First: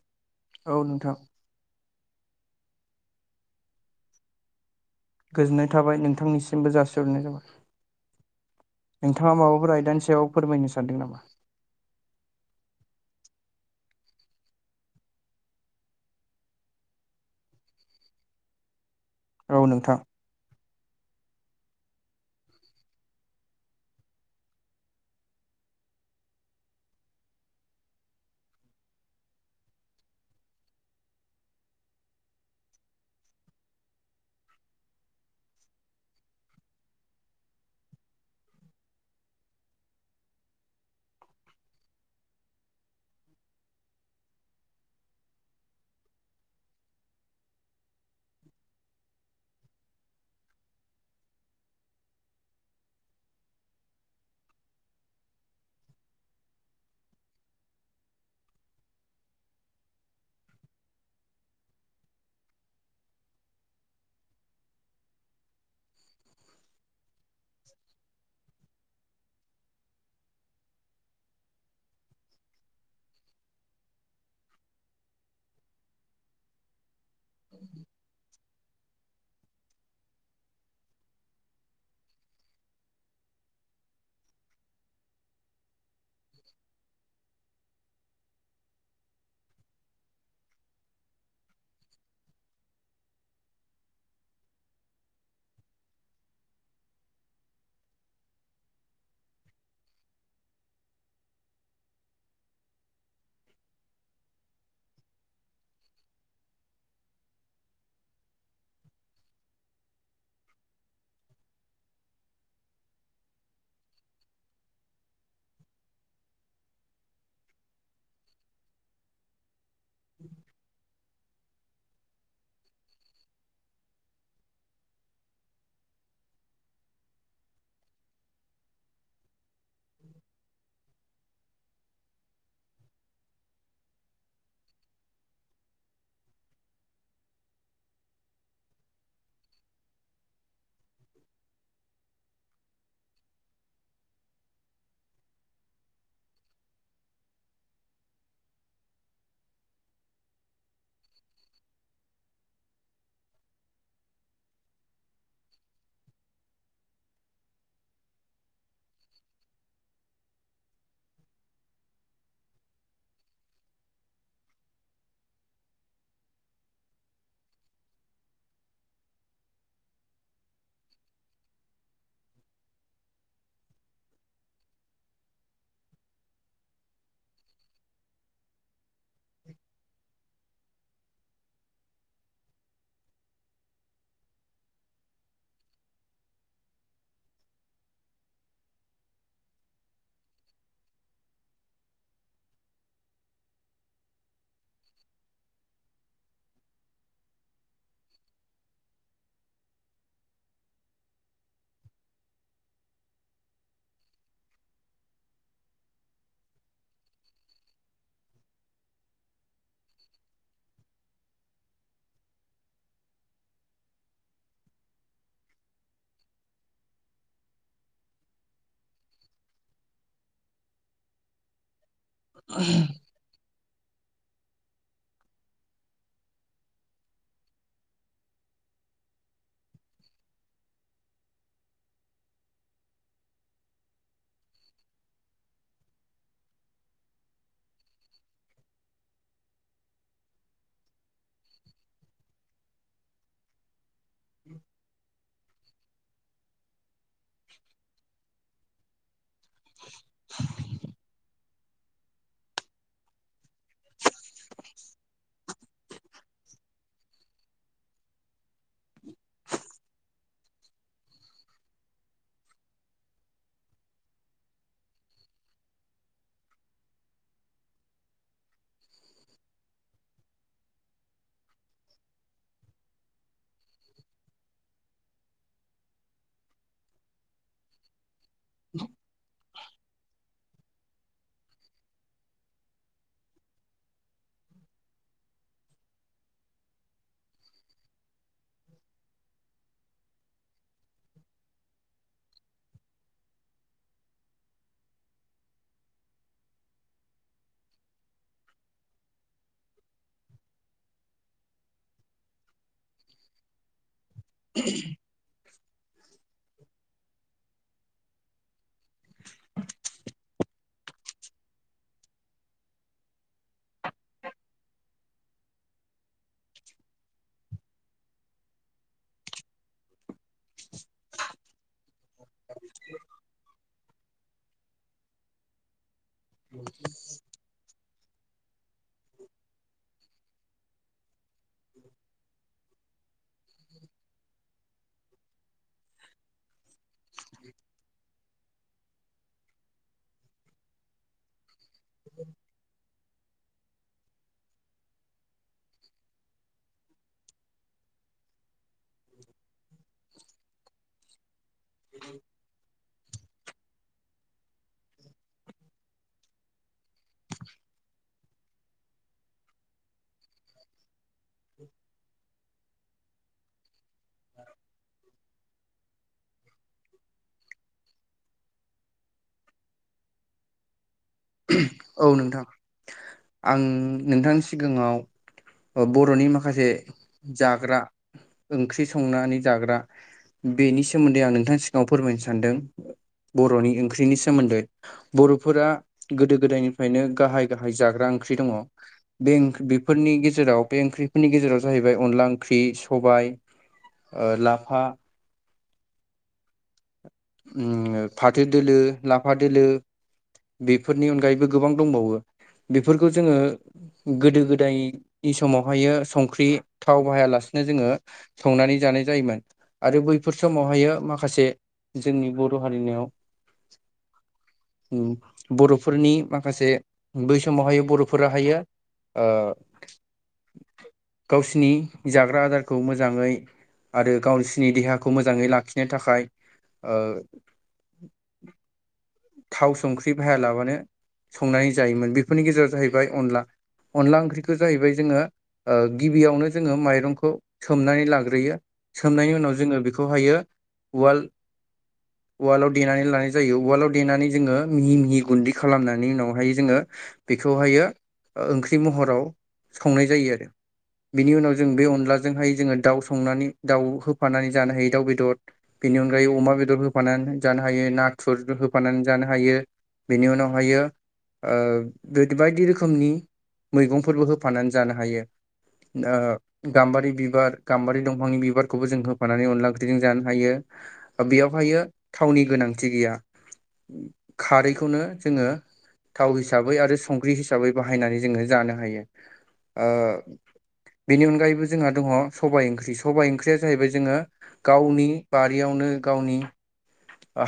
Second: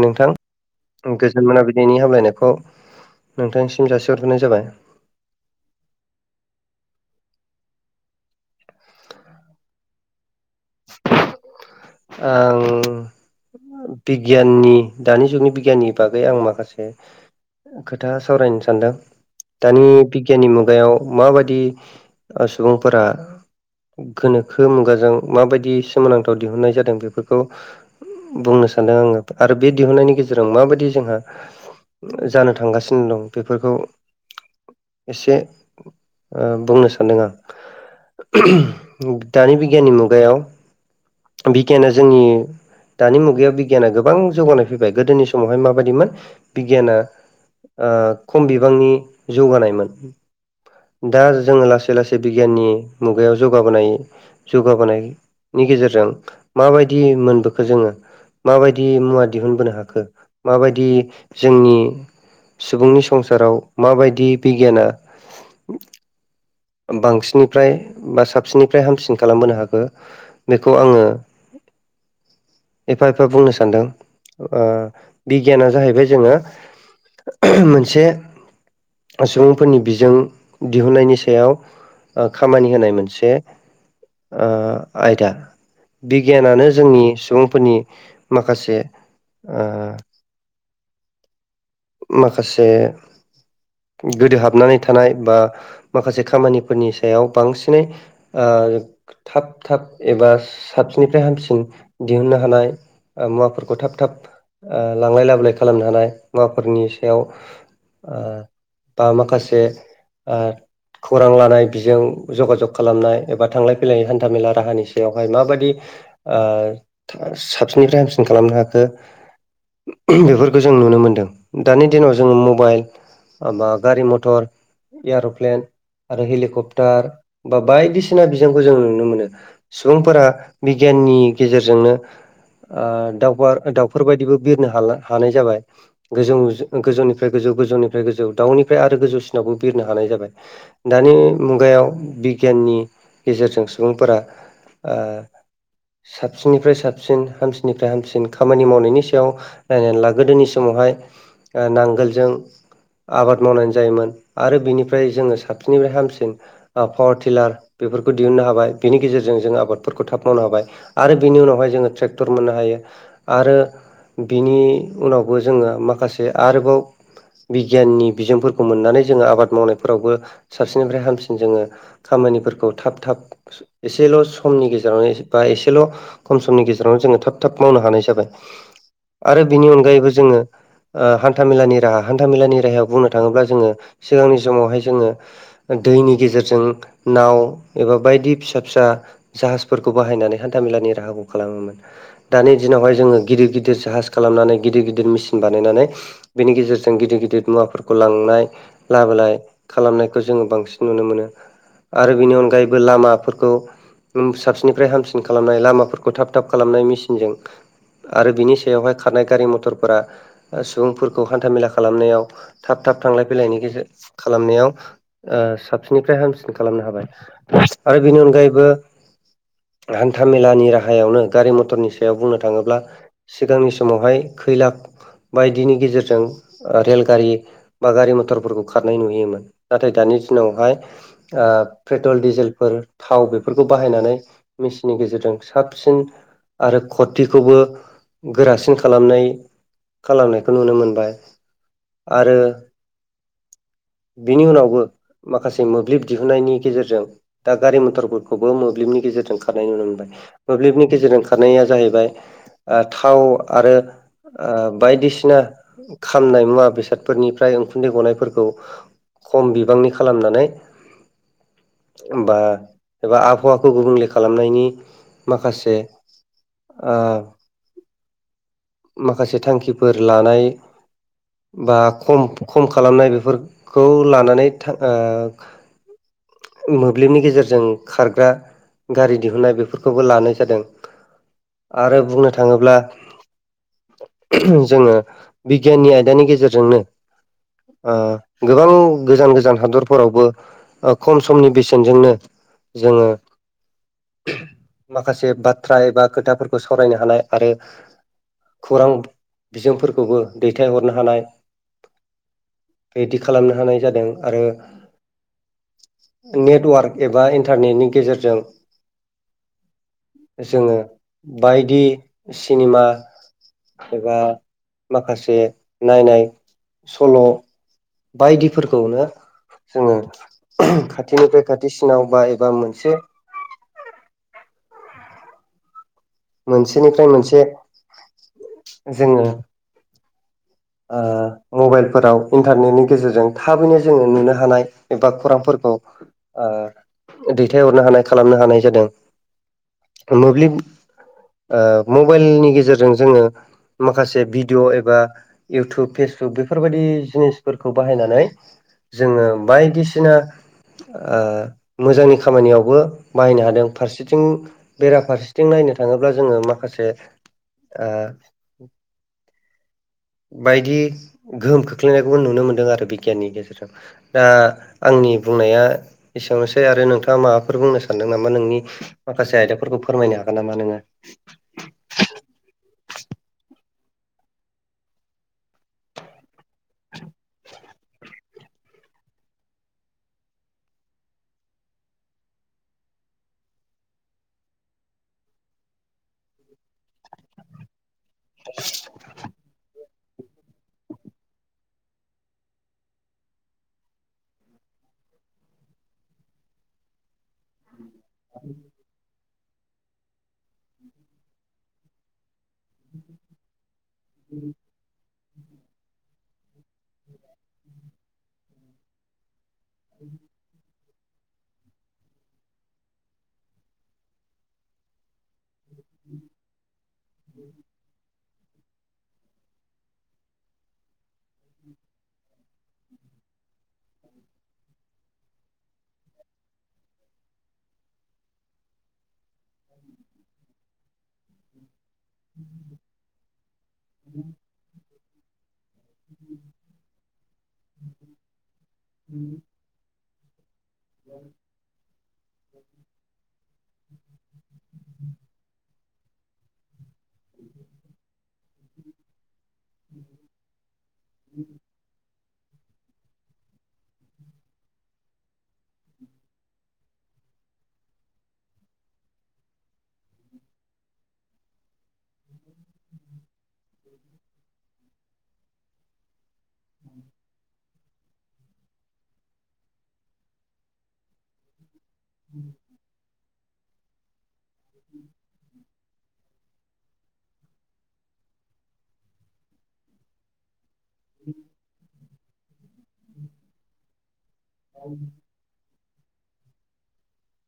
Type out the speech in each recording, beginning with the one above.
नोंथां औ नोंथां गोजोन मोना बिलिनि नि हामलायनायखौ नोंथांनिसिम जासिहरग्रोनाय जाबाय। गोजोननाय थाबाय नोंथांनिसिमबो जासिहरनाय थाबाय नोंथाङा माबाफोर आयदानिसायाव फोरमायनो सानदों नामा आं बिगियाननि दानि जुगनि बिगियाननि बागै आं माखासे खोथा सावरायनो सानदों औ दानि नोंथां बिगियानि मु गायाव माबायदि सुबुंफोरा गोनोखो मुगाजों मा बायदि बिदि सोमोनांथाव दिहुन्नाय जादों बेफोरखौ बुंनो सानदों आङो आरो बे दिहुननायनि गेजेराव माबायदि जोंहा जानो थांगासिनो दं बेफोरखौ एसे ओ बुंनो सान्दों आं दानि बिगियाननि मुगायाव बिगियाना जोंनि दानि मुगायाव बिगियाना गोबां जौगानाय फैबाय गोदोनि समावहाय माबायदिमोन बिगियाना ओ खम बिबांनि जौगानायमोन दा जोङो लासै लासै बिगियाननि मुगायाव जौगाबोनाय जौगाबोनाय नि गेजेरजों माबायदि मोनबोखो जोङो माबायदि मुवा दिहुनबोनो हाखो माबायदि जोंनि सुबुंनि संसाराव माबायदि बिगियाना बांसिननिफ्राय बा साबसिननिफ्राय हामसिन खालामबोनो हाखो बेखौ आङो एफा एफा बुंनो सानदों ओ बिगियाना जाहैबाय जोङो मोनसे सुबुंफोरनि बिजों दिहुनन्नायनि सायाव ओ खामानि होनाय मोनसे ओ आयदा बिगियानानो जोंनि सुबुंफोरनि माखासे ओ माखासे गोदो हाबनानै थानाय बा माखासे खामानिफोरनि सायाव बांसिनै ओ ओ थाब थाब एबा साबसिननिफ्राय हामसिन दिहुननो हानाय मुवाफोरखौ थाब थाब ओ लांलाय लाबोलाय खालामनो हानाय मुवाफोरनि सायाव ओ बा माखासे ओ खौरां लानाय बिजों जगाजग खालामनाय एबा थांलाय फैलाय हान्थाामेला राहानिस यावहाय माबायदि ओ साबसिननिफ्राय हामसिन खालामनो हाखो बेफोरखौ जों नुनो मोनदों दानि दिनाव जोङो मबाइल बा गारि मथर एयारप्लेन आरो हेलिकप्टार बा बायदिसिना बिजोंखौ जों नुनो मोनो सुबुंफोरा बिगियाननि गेजेरजोंनो ओ दाउबार दाउफोरबायायदिबो बिरनो हा हानाय जाबाय गोजौ गोजौनिफ्राय गोजौ गोजौनिफ्राय गोजौ दाउनिफ्राय आरो गोजौसिनावबो बिरनो हानाय जाबाय दानि मुगायाव बिगिया नि गेजेरजों सुबुंफोरा ओ साबसिननिफ्राय साबसिन हामसिननिफ्राय हामसिन खामानि मावनायनि सायाव नायनानै ला गोदोनि समाव बेहाय ओ नांगोलजों आबाद मावनानै जायोमोन आरो बिनिफ्राय जोङो साबसिननिफ्राय हामसिन पावार टिलार बेफोरखौ दिहुननो हाबाय बेनि गेजेर जों जों आबादफोरखौ थाब मावनो हाबाय आरो बिनि उनावहाय जोङो ट्रेक्टर मोननो हायो आरो बिनि उनावबो जोङो माखासे आरोबाव बिगियाननि बिजोंफोरखौ मोननानै जोङो आबाद मावनायफोरावबो साबसिननिफ्राय हामसिन जोङो खाम खामानिफोरखौ थाब थाब एसेल' समनि गेजेरावनो बा एसेल' खम समनि गेजेरावनो जोङो थाब थाब मावनो हानाय जाबाय आरो बिनि अनगायैबो जोङो ओ हान्था मेलानि राहा हान्थाामेलानि राहायाव बुंनो थाङोब्ला जोङो सिगांनि समावहाय जोङो दैनि गेजेरजों नाव एबा बायदि फिस फिसा फिसा जाहाजफोरखौ बाहायनानै हान्थामेलानि राहाखौ खालामोमोन दानि दिनावहाय जोङो गिदिर गिदिर जाहाज खालामनानै गिदिर गिदिर मेसिन बानायनानै बेनि गेजेरजों गिदिर गिदिर मुवाफोरखौ लांनाय लाबोलाय खालामनायखौ जोङो बांसिन नुनो मोनो आरो बेनि अनगायैबो लामाफोर खौ साबसिननिफ्राय हामसिन खालामनाय लामाफोरखौ थाब थाब खालामनाय मेसिनजों आरो बिनि सायावहाय खारनाय गारि मथरफोरा सुबुंफोरखौ हान्थामेला खालामनायाव थाब थाब थांलाय फैलायनि गेजे खालामनायाव साबसिननिफ्राय हामसिन खालामनो हाबाय आरो बेनि अनगायैबो हान्था मेलानि राहायावनो गारि मथरनि सा सायाव बुंनो थाङोब्ला सिगांनि समावहाय खैला बायदिनि गेजेरजों रेलगारि बा गारि मथरफोरखौ खारनाय नुयोम नाथाय दानि दिनावहाय ओ पेट्रल डिजेलफोर थाव बेफोरखौ बाहायनानै मेसिननि गेजेरजों साबसिन आरो खतखौबो गोरासिन खालामनाय खालामनायखौ नुनो मोनबाय आरो बिनि उनावबो माखासे मोब्लिब दिहुनन्नायनि गेजेरजों दा गारि मथरफोरखौबो मोब्लिबनि गेजेरजों खारनाय नुनो मोनबाय मोब्लिबनि गेजेरजों खारनाया जाहैबाय ओ थाव आरो ओ बायदिसिना खामनाय मुवा बेसादफोरनिफ्राय उखुन्दै गनायफोरखौ खम बिबांनि खालामनानै बा एबा आबहावाखौ गुबुंले खालामनायनि माखासे ओ माखासे थांखिफोर लानाय बा खम खम खालामनाय बेफोरखौ लानानै ओ मोब्लिबनि गेजेरजों खारग्रा गारि दिहुननाय बेफोरखौबो लानाय आरो बुंनो थाङोब्ला जोङो बिगियाननि आयदानि गेजेरजोंनो ओ गोबां गोजान गोजान हादरफोरावबो खम समनि बेसेनजोंनो जोङो माखासे बाथ्रा एबा खोथाफोरखौ सावरायनो हानाय आरो खौरां बिजोंफोरखौबो दैथायहरनो हानाय रेदि खालामनो हानाय जादों आरो नेटवार्क एबा इन्टारनेटनि गेजेरजों जोङो बायदि सिनेमा एबा माखासे नायनाय सल' बायदिफोरखौनो जोङो खाथिनिफ्राय खाथिसिनाव बा एबा मोनसे [inaudible] मोनसेनिफ्राय मोनसे जोङो ओ मबाइलफोराव इन्टारनेटनि गेजेरजों थाबैनो जोङो नुनो हानाय एबा खौरांफोरखौ ओ दैथायहरनो हानाय खालामनो हानाय जादों मोब्लिब ओ मबाइलनि गेजेरजों जोङो माखासे भिडिय' एबा इउटुब फेसबुक बेफोरबायदि जिनिसफोरखौ बाहायनानै जोङो बायदिसिना ओ मोजांनि खामानियावबो बाहायनो हादों फारसेथिं बेराफारसेथिं नायनो थाङोब्ला जोङो माखासे आ बायदि गोहोम खोख्लैनायखौबो नुनो मोनदों आरो बिगियाननि गेजेरजों दा आंनि बुंनाया एसेरावनोसै आरो नोंथाङा माबाफोर बुंनो सानदों नामा नोंनि माखासे आयदाफोरखौ फोरमायनो हागोन नामा नोङो? औ नोंथां। आं नोंथांनि सिगाङाव बर'नि माखा माखासे जाग्रा ओंख्रि संनानै जाग्रा बेनि सोमोन्दै आं नोंथांनि सिगाङाव फोरमायनो सानदों। बर'नि ओंख्रिनि सोमोन्दै बर'फोरा गोदो गोदायनिफ्रायनो गाहाय गाहाय जाग्रा ओंख्रि दङ। बे ओंख्रि फोरनि गेजेराव बे ओंख्रिफोरनि गेजेराव जाहैबाय अनला ओंख्रि सबाय ओ लाफा उम फाथो दोलो आफा दोलो बेफोरनि अनगायैबो गोबां दंबावो बेफोरखौ जोङो गोदो गोदाय बे समावहायो संख्रि थाव बाहायालासिनो जोङो संनानै जानाय जायोमोन। आरो बैफोर समावहायो माखासे जोंनि बर' हारिनियाव बर'फोरनि माखासे बै समावहाय बर' फुरा हायो ओ गावसिनि जाग्रा आदारखौ मोजाङै आरो गावसोरनि देहाखौ मोजाङै लाखिनो थाखाय ओ थाव संख्रि भाहाया लाबानो संनानै जायोमोन बेफोरनि गेजेराव जाहैबाय अनला अनला ओंख्रिखौ जाहैबाय जोङो ओ गिबियावनो जोङो माइरंखौ खौ सोमनानै लाग्रोयो सोमनायनि उनाव जोङो बेखौहायो उवाल उवालआव देनानै लानाय जायो उवालआव देनानै जोङो मिहि मिहि गुन्दि खालामना नि उनावहाय जोङो बेखौहायो ओंख्रि महराव संनाय जायो आरो बिनि उनाव जों बे अनलाज जोंहाय जोङो दाउ संनानै दाउ होफानानै जानो हायो दाउ बेदर बेनि अनगायै अमा बेदर होफानान‌ नै जानो हायो नाथुर होफानानै जानो हायो बेनि उनावहायो ओ बायदि रोखोमनि मैगंफोरबो होफानानै जानो हायो। ओ गाम्बारि बिबार गाम्बारि दंफांनि बिबारखौबो जों होफानानै अनला ओंख्रिजों जानो हायो। बेयावहायो थावनि गोनांथि गैया खारैखौनो जोङो थाव हिसाबै आरो संख्रि हिसाबै बाहायनानै जोङो जानो हायो। ओ बेनि अनगायैबो जोंहा दङ' सबाय ओंख्रि सबाइ ओंख्रिया जाहैबाय जोङो गावनि बारियावनो गावनि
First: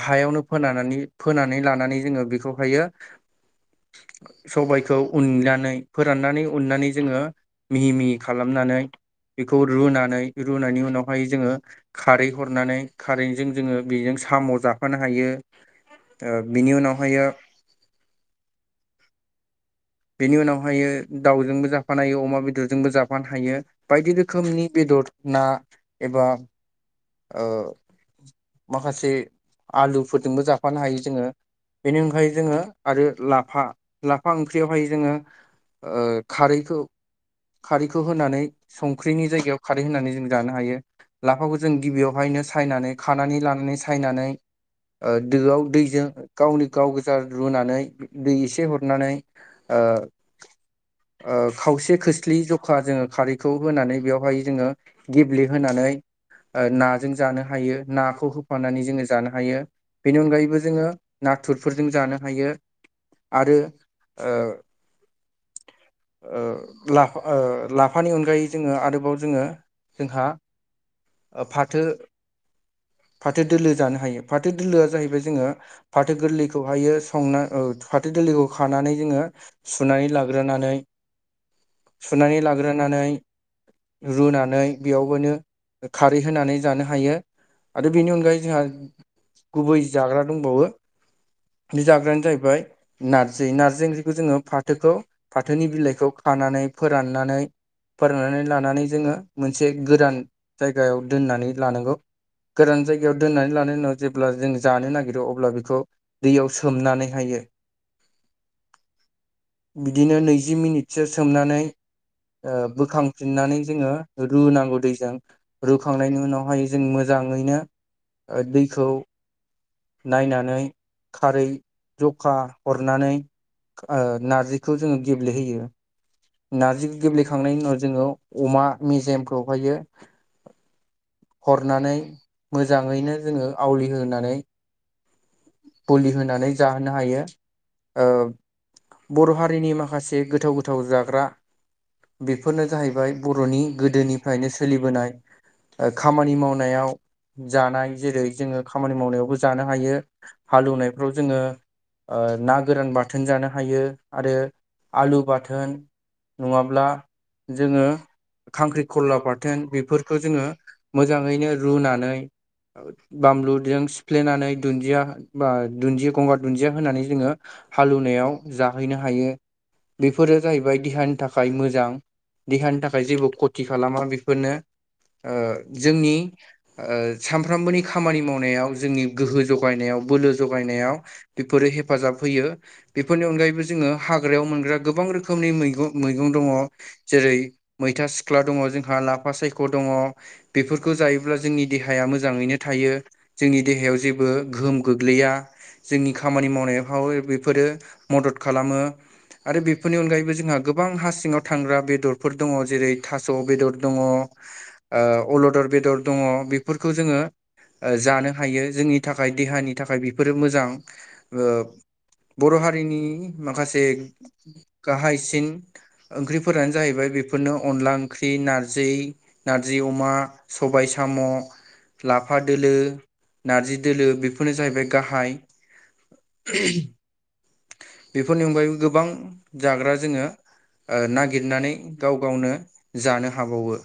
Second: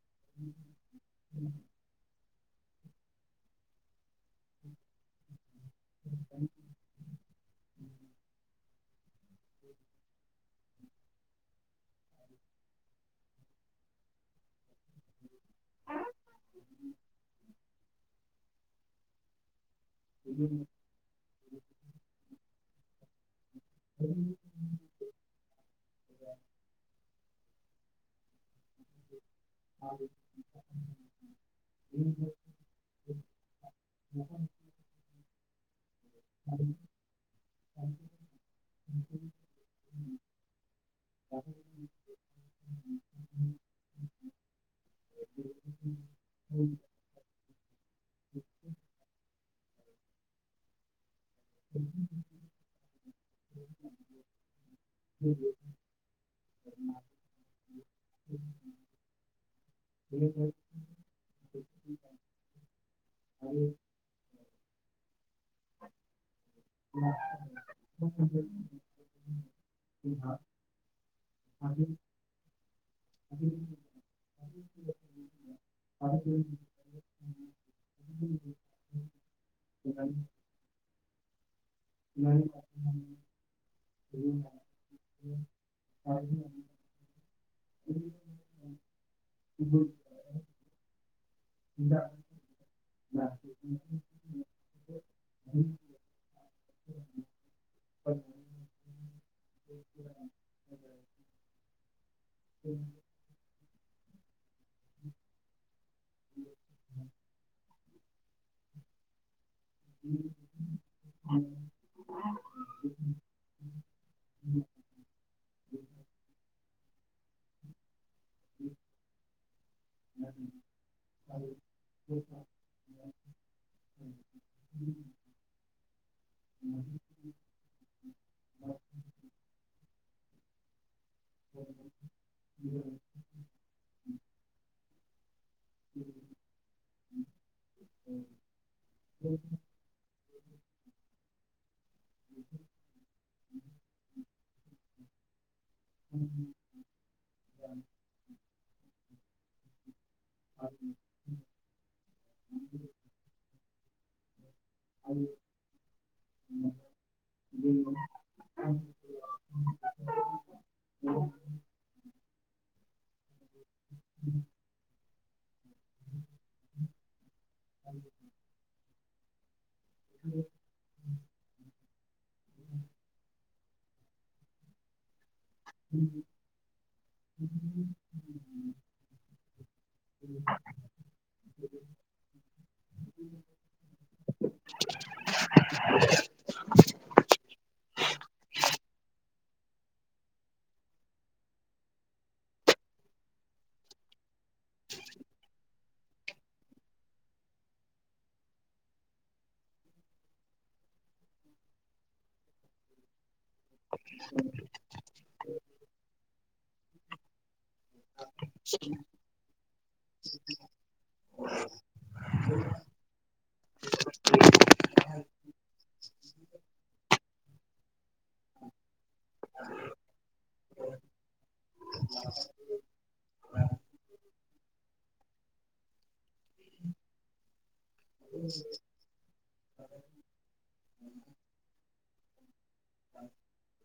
हाय फोनानानै फोनानै लानानै जोङो बेखौ हायो सबायखौ उननानै फोराननानै उननानै जोङो मिहि मिहि खालामनानै बेखौ रुनानै रुनायनि उनाव ओमफाय जोङो खारै हरनानै खारैजों जोङो बेजों साम' जाफानो हायो। ओ बिनि उनावहायो बिनि उनावहायो दाउजोंबो जाफानो हायो अमा बेदरजोंबो जाफानो हायो। बायदि रोखोमनि बेदर ना एबा ओ माखासे आलु जोंबो जाफानो हायो जोङो बेनि अनगायै जोङो आरो लाफा लाफा ओंख्रियावहाय जोङो ओ खारैखौ खारैखौ होनानै संख्रिनि जायगायाव खारै होनानै जों जानो हायो। लाफाखौ जों गिबियावहायनो सायनानै खानानै लानानै सायनानै ओ दोआव दैजों गावनि गाव गोजा रुनानै दै एसे हरनानै ओ ओ खावसे खोस्लि ज'खा जोङो खारैखौ होनानै बेवहाय जोङो गेब्लेबहोनानै ओ नाजों जानो हायो नाखौ होफानानै जोङो जानो हायो। बेनि अनगायैबो जोङो नाथुरफोरजों जानो हायो। आरो ओ ओ लाफा ओ लाफानि अनगायै जोङो आरोबाव जोङो जोंहा ओ फाथो फाथो दोलो जानो हायो। फाथो दोलोआ जाहैबाय जोङो फाथो गोरलैखौहायो संना ओ फाथो गोरलैखौ खानानै जोङो सुनानै लाग्रोनानै सुनानै लाग्रोनानै रुनानै बेयावबोनो खारै होनानै जानो हायो। आरो बेनि अनगायै जोंहा गुबै जाग्रा दंबावो। बे जाग्रायानो जाहैबाय नार्जि नार्जि ओंख्रिखौ जोङो फाथोखौ फाथोनि बिलाइखौ खान नानै फोराननानै फोरान्नानै लानानै जोङो मोनसे गोरान जायगायाव दोननानै लानांगौ। गोरान जायगायाव दोननानै लानाय उनाव जेब्ला जों जानो नागिरो अब्ला बेखौ दैयाव सोमनानैहायो बिदिनो नैजि मिनिटसो सोमनानै ओ बोखांफिन्नानै जोङो रुनांगौ दैजों रुखांनायनि उनावहाय जों मोजाङैनो ओ दैखौ नायनानै खारै ज'खा हरनानै नारजिखौ ओ जोङो गेब्लेहोयो। नार्जिखौ गेब्लेखांनायनि उनाव जोङो अमा मेजेमफ्रावहायो हरनानै मोजाङैनो जोङो आवलिहोनानै ग'लि होनानै जाहोनो हायो ओ बर' हारिनि माखास से गोथाव गोथाव जाग्रा बेफोरनो जाहैबाय बर'नि गोदोनिफ्रायनो सोलिबोनाय ओ खामानि मावनायाव जानाय जेरै जोंङो खामानि मावनायावबो जानो हायो। हालौवनायफ्राव जोंङो ओ ना गोरान बाथोन जानो हायो आरो आलु बाथोन नंङाब्ला [inaudible] खांख्रिखलला बाथोन बेफोरखौ जोंङो मोजांङैनो रुनानै बामलुजों सिफ्लेनानै दुन्दिया बा दुन्दि गंगार दुन्दिया होनानै जोंङो हालेवनायाव जाहैनो हायो बेफोरो जाहैबाय देहानि थाखाय मोजां। देहानि थाखाय जेबो खथि खालामा बेफोरनो ओ जोंनि ओ सामफ्रामबोनि खामानि मावनायाव जोंनि गोहो जगायनायाव लो जगायनायाव बेफोरो हेफाजाब होयो बेफोरनि अनगायैबो जोंङो हाग्रायाव मोनग्रा गोबां रोखोम। खौमनि मैगं मैगं दंङ जेरै मैथा सिख्ला दंङ जोंहा ला फा सायख' दंङ बेफोरखौ जायोब्ला जोंनि देहाया मोजांङैनो थायो जोंनि देहायाव जेबो गोहोम। गोग्लैया जोंनि खामानि मावनायाव बेफोरो मदद खालामो। आरो बेफोरनि अनगायैबो जोंहा गोबां हा सिङांव थांग्रा बेदरफोर दंङ जेरै थास स' बेदर दंङ अल'दर बेदर दंङ बेफोरखौ जोंङो ओ जानो हायो जोंनि थाखाय देहानि थाखाय बेफोरो मोजां ओ। बर' हारिनि माखासे गाहायसिन ओंख्रिफोरानो जाहैबाय बेफोर फोरनो अनला ओंख्रि नारजि नारजि अमा सबाय साम' लाफा दोलो नारजि दोलो बेफोर फोरनो जाहैबाय गाहाय बेफोरनि अनगायैबो गोबां जाग्रा जोंङो ओ नागिरनानै गाव गावनो जानो हाबावो